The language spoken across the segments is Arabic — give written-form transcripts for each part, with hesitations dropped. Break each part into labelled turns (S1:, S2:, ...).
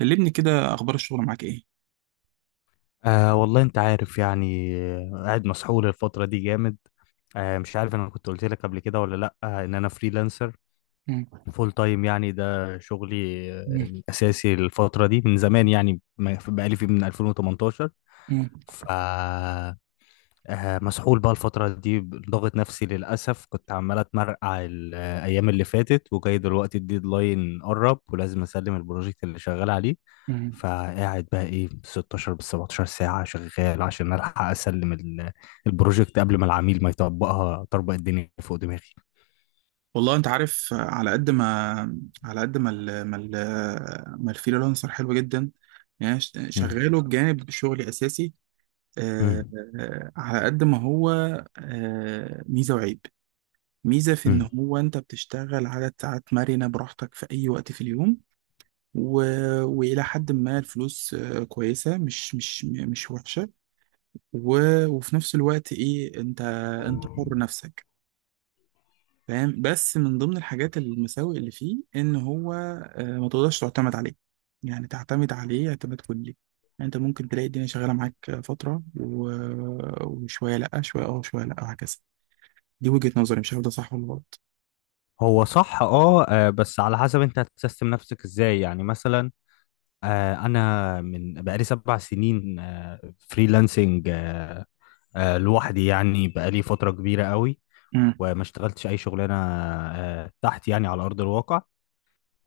S1: كلمني كده، اخبار الشغل معاك ايه؟
S2: آه والله انت عارف يعني قاعد مسحول الفترة دي جامد. مش عارف، انا كنت قلت لك قبل كده ولا لا، ان انا فريلانسر
S1: مم.
S2: فول تايم، يعني ده شغلي
S1: مم.
S2: الاساسي. الفترة دي من زمان، يعني بقالي فيه من 2018.
S1: مم.
S2: ف مسحول بقى الفترة دي بضغط نفسي للأسف. كنت عمال أتمرقع الأيام اللي فاتت وجاي، دلوقتي الديدلاين قرب ولازم أسلم البروجكت اللي شغال عليه.
S1: مم.
S2: فقاعد بقى إيه 16 بال 17 ساعة شغال عشان ألحق أسلم البروجكت قبل ما العميل ما يطبقها طربق الدنيا فوق دماغي.
S1: والله انت عارف، على قد ما على قد ما ال... ما ال... الفريلانسر حلو جدا. يعني أنا
S2: مم.
S1: شغاله بجانب شغلي اساسي. آه...
S2: مم.
S1: على قد ما هو ميزه وعيب. ميزه في ان
S2: مم.
S1: هو انت بتشتغل عدد ساعات مرنه براحتك في اي وقت في اليوم، و... والى حد ما الفلوس كويسه، مش وحشه. و... وفي نفس الوقت ايه، انت انت حر نفسك، فاهم؟ بس من ضمن الحاجات المساوئ اللي فيه ان هو ما تقدرش تعتمد عليه، يعني تعتمد عليه اعتماد كلي. يعني انت ممكن تلاقي الدنيا شغاله معاك فتره وشويه لا، شويه اه، شويه لا، وهكذا. دي وجهه نظري، مش عارف ده صح ولا غلط.
S2: هو صح، بس على حسب انت هتسيستم نفسك ازاي. يعني مثلا انا من بقالي 7 سنين فريلانسنج، لوحدي، يعني بقالي فترة كبيرة قوي.
S1: امم
S2: وما اشتغلتش أي شغلانة تحت يعني على أرض الواقع.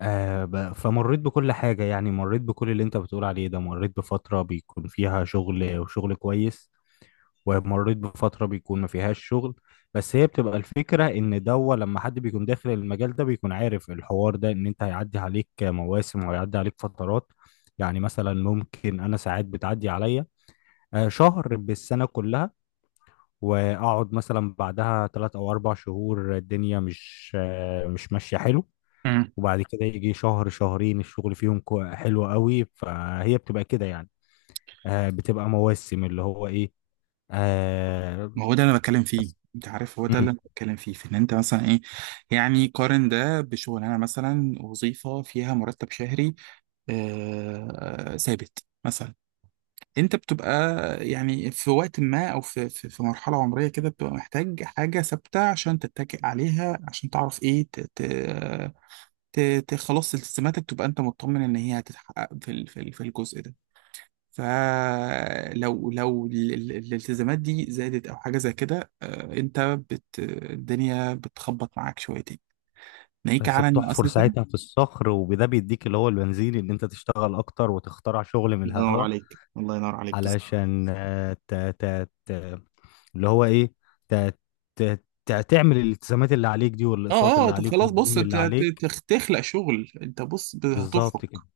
S2: فمريت بكل حاجة، يعني مريت بكل اللي أنت بتقول عليه ده. مريت بفترة بيكون فيها شغل وشغل كويس، ومريت بفترة بيكون ما فيهاش شغل. بس هي بتبقى الفكرة إن دوا لما حد بيكون داخل المجال ده بيكون عارف الحوار ده، إن أنت هيعدي عليك مواسم وهيعدي عليك فترات. يعني مثلا ممكن أنا ساعات بتعدي عليا شهر بالسنة كلها، واقعد مثلا بعدها 3 او 4 شهور الدنيا مش ماشيه حلو.
S1: امم
S2: وبعد كده يجي شهر شهرين الشغل فيهم حلو قوي، فهي بتبقى كده يعني. بتبقى مواسم اللي هو ايه آه،
S1: ما هو ده اللي انا بتكلم فيه، انت عارف هو ده
S2: مم.
S1: اللي انا بتكلم فيه، في ان انت مثلا ايه، يعني قارن ده بشغلانه مثلا، وظيفه فيها مرتب شهري ثابت مثلا. انت بتبقى يعني في وقت ما او في في مرحله عمريه كده بتبقى محتاج حاجه ثابته عشان تتكئ عليها، عشان تعرف ايه ت خلاص التزاماتك تبقى انت مطمن ان هي هتتحقق في الجزء ده. فلو الالتزامات دي زادت او حاجه زي كده، انت الدنيا بتخبط معاك شويتين، ناهيك
S2: بس
S1: على ان
S2: بتحفر
S1: اساسا
S2: ساعتها
S1: الله
S2: في الصخر، وده بيديك اللي هو البنزين، ان انت تشتغل اكتر وتخترع شغل من
S1: ينور
S2: الهوا،
S1: عليك، الله ينور عليك بالظبط.
S2: علشان آه، ت ت ت اللي هو ايه ت تعمل الالتزامات اللي عليك دي، والاقساط
S1: اه
S2: اللي
S1: طب
S2: عليك،
S1: خلاص، بص،
S2: والديون اللي عليك.
S1: تخلق شغل. انت بص،
S2: بالظبط كده.
S1: هتفرق.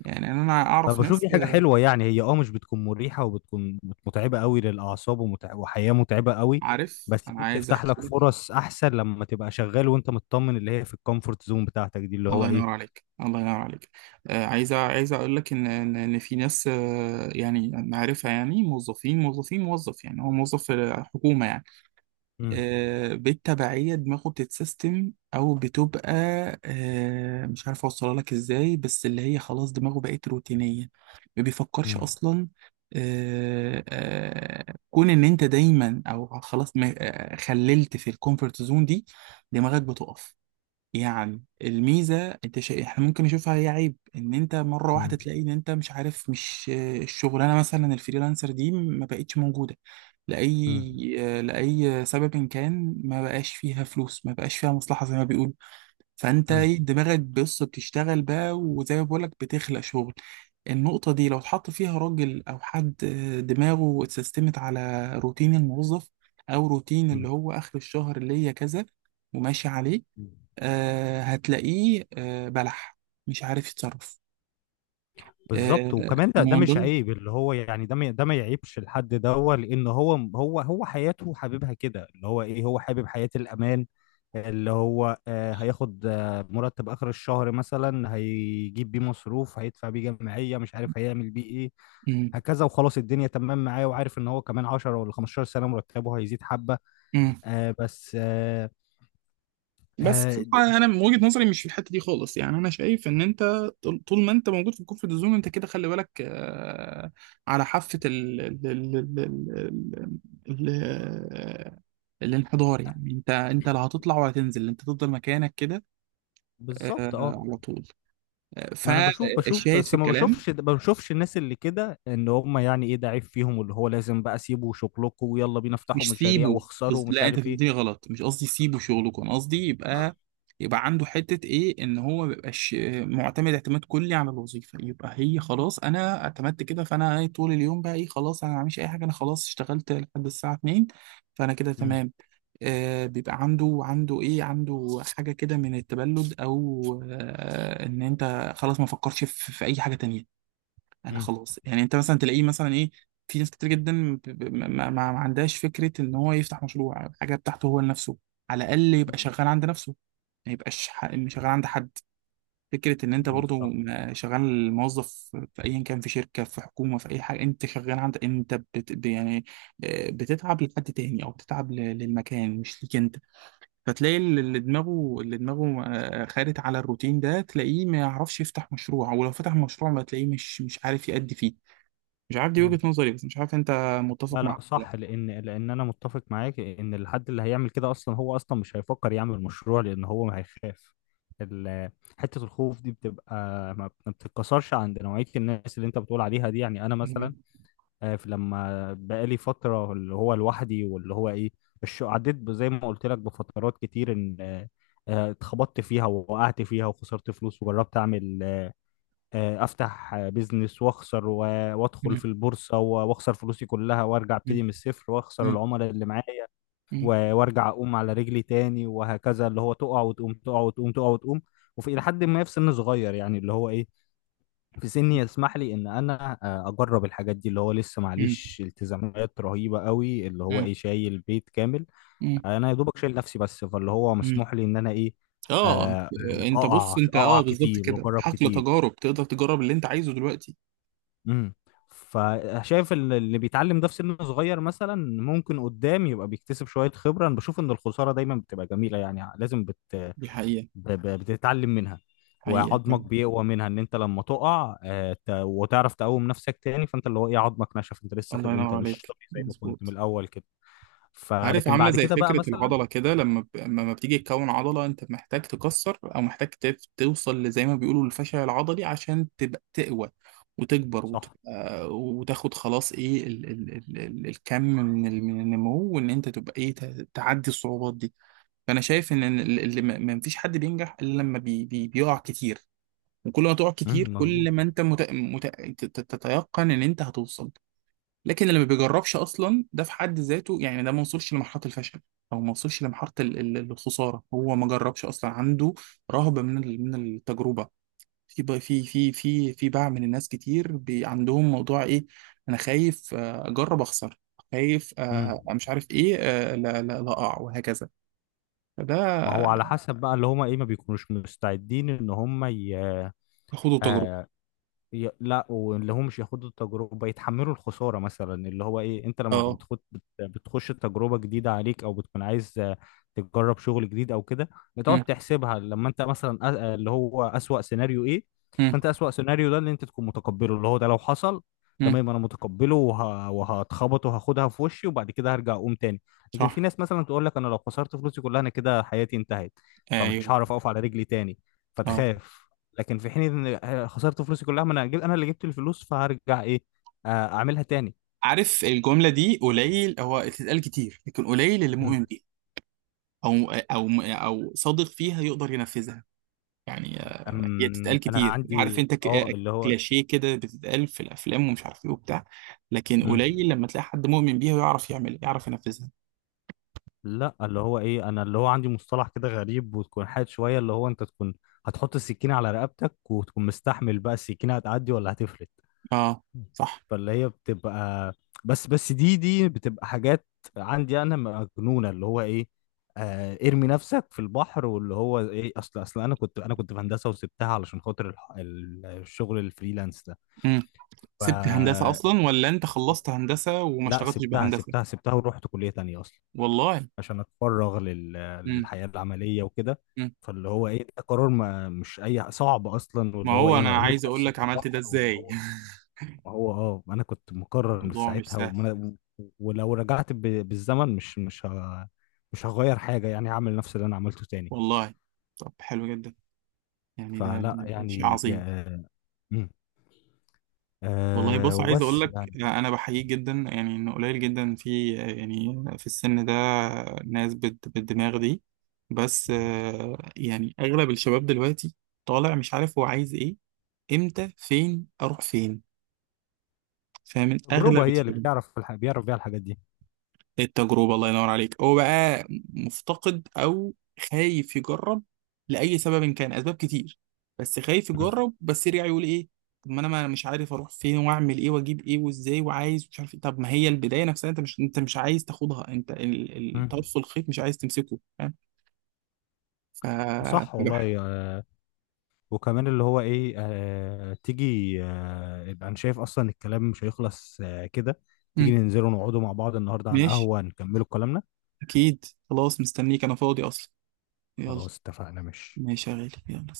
S1: يعني انا اعرف
S2: فبشوف دي
S1: ناس
S2: حاجة حلوة، يعني هي مش بتكون مريحة، وبتكون متعبة قوي للأعصاب، وحياة متعبة قوي.
S1: عارف
S2: بس
S1: انا
S2: دي
S1: عايز
S2: بتفتح
S1: احكي
S2: لك
S1: لك.
S2: فرص أحسن لما تبقى شغال وأنت مطمن، اللي هي في الكومفورت زون بتاعتك دي، اللي هو
S1: الله
S2: إيه.
S1: ينور عليك، الله ينور عليك. عايز اقول لك ان إن في ناس يعني معرفه، يعني موظف، يعني هو موظف في حكومه يعني.
S2: مم.
S1: بالتبعية دماغه بتتسيستم أو بتبقى مش عارف أوصلها لك إزاي، بس اللي هي خلاص دماغه بقت روتينية، ما بيفكرش
S2: مم.
S1: أصلا. كون إن أنت دايما أو خلاص خللت في الكومفورت زون دي دماغك بتقف. يعني الميزة انت احنا ممكن نشوفها هي عيب، ان انت مرة واحدة
S2: مم.
S1: تلاقي ان انت مش عارف، مش الشغلانة مثلا الفريلانسر دي ما بقتش موجودة
S2: مم.
S1: لأي لأي سبب إن كان، ما بقاش فيها فلوس، ما بقاش فيها مصلحة زي ما بيقولوا. فانت ايه، دماغك بص بتشتغل بقى، وزي ما بقولك بتخلق شغل. النقطة دي لو اتحط فيها راجل أو حد دماغه اتسيستمت على روتين الموظف أو روتين اللي
S2: مم.
S1: هو آخر الشهر اللي هي كذا وماشي عليه،
S2: مم.
S1: آه هتلاقيه آه بلح، مش عارف يتصرف.
S2: بالظبط،
S1: آه،
S2: وكمان ده
S1: ومن
S2: مش
S1: ضمن.
S2: عيب، اللي هو يعني ده ما يعيبش الحد ده هو، لان هو حياته حاببها كده، اللي هو ايه هو حابب حياة الامان. اللي هو هياخد مرتب اخر الشهر مثلا، هيجيب بيه مصروف، هيدفع بيه جمعية، مش عارف هيعمل بيه ايه،
S1: مم.
S2: هكذا وخلاص الدنيا تمام معاه. وعارف ان هو كمان 10 ولا 15 سنة مرتبه هيزيد حبة.
S1: مم.
S2: بس. آه
S1: بس
S2: د-
S1: بصراحة أنا من وجهة نظري مش في الحتة دي خالص. يعني أنا شايف إن أنت طول، طول ما أنت موجود في الكومفورت زون أنت كده خلي بالك، آه، على حافة ال ال ال ال ال ال الانحدار. يعني أنت، أنت لا هتطلع ولا تنزل، أنت تفضل مكانك كده آه،
S2: بالظبط
S1: على طول.
S2: ما انا بشوف، بشوف
S1: فالشاهد
S2: بس
S1: في
S2: ما
S1: الكلام،
S2: بشوفش ما بشوفش الناس اللي كده، ان هم يعني ايه ده عيب فيهم اللي هو لازم بقى سيبوا شغلكم ويلا بينا افتحوا
S1: مش
S2: مشاريع
S1: سيبه
S2: واخسروا ومش
S1: لا انت
S2: عارف ايه.
S1: فهمتني غلط، مش قصدي سيبه شغلكم، انا قصدي يبقى، يبقى عنده حتة ايه، ان هو ما يبقاش معتمد اعتماد كلي على الوظيفة، يبقى هي خلاص انا اعتمدت كده فانا إيه طول اليوم بقى ايه، خلاص انا ما بعملش اي حاجة، انا خلاص اشتغلت لحد الساعة 2 فانا كده
S2: مم.
S1: تمام. آه بيبقى عنده، عنده ايه، عنده حاجة كده من التبلد او آه ان انت خلاص ما فكرش في اي حاجة تانية، انا
S2: مم.
S1: خلاص. يعني انت مثلا تلاقيه مثلا ايه، في ناس كتير جدا ما عندهاش فكره ان هو يفتح مشروع، حاجه بتاعته هو لنفسه، على الاقل يبقى
S2: مم.
S1: شغال عند نفسه، ما يبقاش شغال عند حد. فكره ان انت
S2: مم.
S1: برضو
S2: صح.
S1: شغال موظف في ايا كان، في شركه في حكومه في اي حاجه، انت شغال عند، انت يعني بتتعب لحد تاني او بتتعب للمكان، مش ليك انت. فتلاقي اللي دماغه خارج على الروتين ده تلاقيه ما يعرفش يفتح مشروع، ولو فتح مشروع ما تلاقيه مش عارف يأدي فيه. مش عارف، دي
S2: مم.
S1: وجهة نظري، بس مش عارف انت متفق
S2: لا
S1: معاها
S2: لا
S1: ولا
S2: صح،
S1: لا.
S2: لان انا متفق معاك ان الحد اللي هيعمل كده اصلا هو اصلا مش هيفكر يعمل مشروع، لان هو ما هيخاف. ال- حته الخوف دي بتبقى ما بتتكسرش عند نوعيه الناس اللي انت بتقول عليها دي. يعني انا مثلا
S1: مم.
S2: لما بقالي فترة اللي هو لوحدي واللي هو ايه، عديت زي ما قلت لك بفترات كتير، ان اتخبطت فيها ووقعت فيها وخسرت فلوس، وجربت اعمل افتح بيزنس واخسر وادخل في
S1: مم.
S2: البورصة واخسر فلوسي كلها وارجع
S1: مم.
S2: ابتدي من الصفر واخسر
S1: مم.
S2: العملاء اللي معايا،
S1: مم.
S2: وارجع اقوم على رجلي تاني، وهكذا اللي هو تقع وتقوم، تقع وتقوم، تقع وتقوم. وفي إلى حد ما في سن صغير يعني اللي هو ايه، في سني يسمح لي ان انا اجرب الحاجات دي، اللي هو لسه معليش التزامات رهيبه قوي، اللي هو
S1: مم.
S2: ايه شايل بيت كامل.
S1: مم.
S2: انا يا دوبك شايل نفسي بس، فاللي هو
S1: مم.
S2: مسموح لي ان انا ايه
S1: اه،
S2: آه،
S1: انت بص،
S2: اقع
S1: انت اه
S2: اقع
S1: بالظبط
S2: كتير
S1: كده
S2: واجرب
S1: حقل
S2: كتير.
S1: تجارب، تقدر تجرب اللي انت عايزه دلوقتي.
S2: امم. فشايف اللي بيتعلم ده في سن صغير مثلا، ممكن قدام يبقى بيكتسب شويه خبره. انا بشوف ان الخساره دايما بتبقى جميله، يعني لازم
S1: دي حقيقة،
S2: بتتعلم منها.
S1: حقيقة
S2: وعظمك
S1: فعلا.
S2: بيقوى منها، ان انت لما تقع وتعرف تقوم نفسك تاني، فانت اللي هو ايه عظمك نشف، انت لسه
S1: الله
S2: انت
S1: ينور
S2: مش
S1: عليك،
S2: طبيعي زي ما كنت من
S1: مظبوط.
S2: الاول كده.
S1: عارف،
S2: فلكن
S1: عاملة
S2: بعد
S1: زي
S2: كده بقى
S1: فكرة
S2: مثلا.
S1: العضلة كده، لما بتيجي تكون عضلة انت محتاج تكسر او محتاج توصل لزي ما بيقولوا الفشل العضلي عشان تبقى تقوى وتكبر
S2: صح.
S1: وتبقى وتاخد خلاص ايه الكم من من النمو، وان انت تبقى ايه تعدي الصعوبات دي. فانا شايف ان اللي ما فيش حد بينجح الا لما بيقع كتير، وكل ما تقع
S2: مم،
S1: كتير
S2: مظبوط.
S1: كل ما انت تتيقن ان انت هتوصل. لكن اللي ما بيجربش اصلا ده في حد ذاته، يعني ده ما وصلش لمرحله الفشل او ما وصلش لمرحله الخساره، هو ما جربش اصلا، عنده رهبه من من التجربه. في بقى- في في في في باع من الناس كتير بي عندهم موضوع ايه، انا خايف اجرب اخسر، خايف
S2: مم.
S1: مش عارف ايه، لا اقع، وهكذا. فده
S2: ما هو على حسب بقى اللي هما ايه، ما بيكونوش مستعدين ان هما
S1: خدوا تجربه،
S2: آه، لا، واللي هم مش ياخدوا التجربة يتحملوا الخسارة مثلا، اللي هو ايه انت لما
S1: اه.
S2: بتخد بتخش تجربة جديدة عليك، او بتكون عايز تجرب شغل جديد او كده، بتقعد
S1: مم.
S2: تحسبها لما انت مثلا اللي هو أسوأ سيناريو ايه.
S1: مم.
S2: فانت أسوأ سيناريو ده اللي انت تكون متقبله، اللي هو ده لو حصل،
S1: مم.
S2: تمام، انا متقبله، وهتخبط وهاخدها في وشي وبعد كده هرجع اقوم تاني. لكن في
S1: صح،
S2: ناس مثلا تقول لك انا لو خسرت فلوسي كلها انا كده حياتي انتهت، فمش
S1: ايوه،
S2: هعرف اقف على رجلي تاني،
S1: اه.
S2: فتخاف. لكن في حين ان خسرت فلوسي كلها، ما انا انا اللي جبت الفلوس، فهرجع ايه اعملها تاني.
S1: عارف الجمله دي قليل هو تتقال كتير لكن قليل اللي
S2: مم.
S1: مؤمن بيها، او صادق فيها يقدر ينفذها. يعني هي بتتقال
S2: انا
S1: كتير، عارف
S2: عندي
S1: انت،
S2: اللي هو.
S1: كلاشيه كده، بتتقال في الافلام ومش عارف ايه وبتاع، لكن
S2: مم.
S1: قليل لما تلاقي حد مؤمن بيها ويعرف يعمل، يعرف ينفذها.
S2: لا، اللي هو ايه انا اللي هو عندي مصطلح كده غريب وتكون حاد شويه، اللي هو انت تكون هتحط السكينه على رقبتك وتكون مستحمل، بقى السكينه هتعدي ولا هتفلت.
S1: اه صح.
S2: فاللي هي بتبقى، بس دي بتبقى حاجات عندي انا مجنونه اللي هو ايه. ارمي نفسك في البحر، واللي هو ايه، اصل انا كنت، في هندسه وسبتها علشان خاطر الشغل الفريلانس ده.
S1: امم.
S2: ف
S1: سبت هندسه اصلا ولا انت خلصت هندسه وما
S2: لا،
S1: اشتغلتش بهندسه؟
S2: سبتها ورحت كليه تانية اصلا،
S1: والله.
S2: عشان اتفرغ
S1: امم.
S2: للحياه العمليه وكده.
S1: أمم.
S2: فاللي هو ايه ده قرار ما مش اي صعب اصلا،
S1: ما
S2: واللي هو
S1: هو
S2: ايه انا
S1: انا
S2: رميت
S1: عايز اقول
S2: نفسي
S1: لك
S2: في
S1: عملت ده
S2: البحر واللي
S1: ازاي؟
S2: هو. ما هو انا كنت مقرر من
S1: الموضوع مش
S2: ساعتها
S1: سهل.
S2: وما. ولو رجعت بالزمن مش هغير حاجه، يعني هعمل نفس اللي انا عملته تاني.
S1: والله. طب حلو جدا، يعني ده
S2: فلا
S1: ده ده شيء
S2: يعني جا...
S1: عظيم.
S2: آه، مم.
S1: والله بص، عايز اقول
S2: وبس
S1: لك
S2: يعني.
S1: انا بحييك جدا، يعني انه قليل جدا في، يعني في السن ده ناس بالدماغ دي. بس يعني اغلب الشباب دلوقتي طالع مش عارف هو عايز ايه، امتى، فين، اروح فين، فاهم، اغلب
S2: التجربه هي اللي
S1: الشباب.
S2: بتعرف، بيعرف بيها الحاجات دي.
S1: التجربة، الله ينور عليك. هو بقى مفتقد أو خايف يجرب لأي سبب كان، أسباب كتير، بس خايف
S2: مم.
S1: يجرب، بس يرجع يقول إيه، طب ما أنا، ما مش عارف أروح فين، وأعمل إيه، وأجيب إيه، وإزاي، وعايز مش عارف إيه. طب ما هي البداية نفسها أنت مش عايز تاخدها، أنت
S2: مم.
S1: الطرف الخيط مش عايز تمسكه، فاهم؟ ف
S2: صح
S1: فبح-
S2: والله. وكمان اللي هو ايه تيجي يبقى انا شايف اصلا الكلام مش هيخلص كده، تيجي
S1: مم.
S2: ننزلوا نقعدوا مع بعض النهارده على
S1: ماشي،
S2: القهوه نكملوا كلامنا.
S1: أكيد، خلاص مستنيك، أنا فاضي أصلا. يلا،
S2: خلاص اتفقنا، ماشي.
S1: ماشي يا غالي، يلا.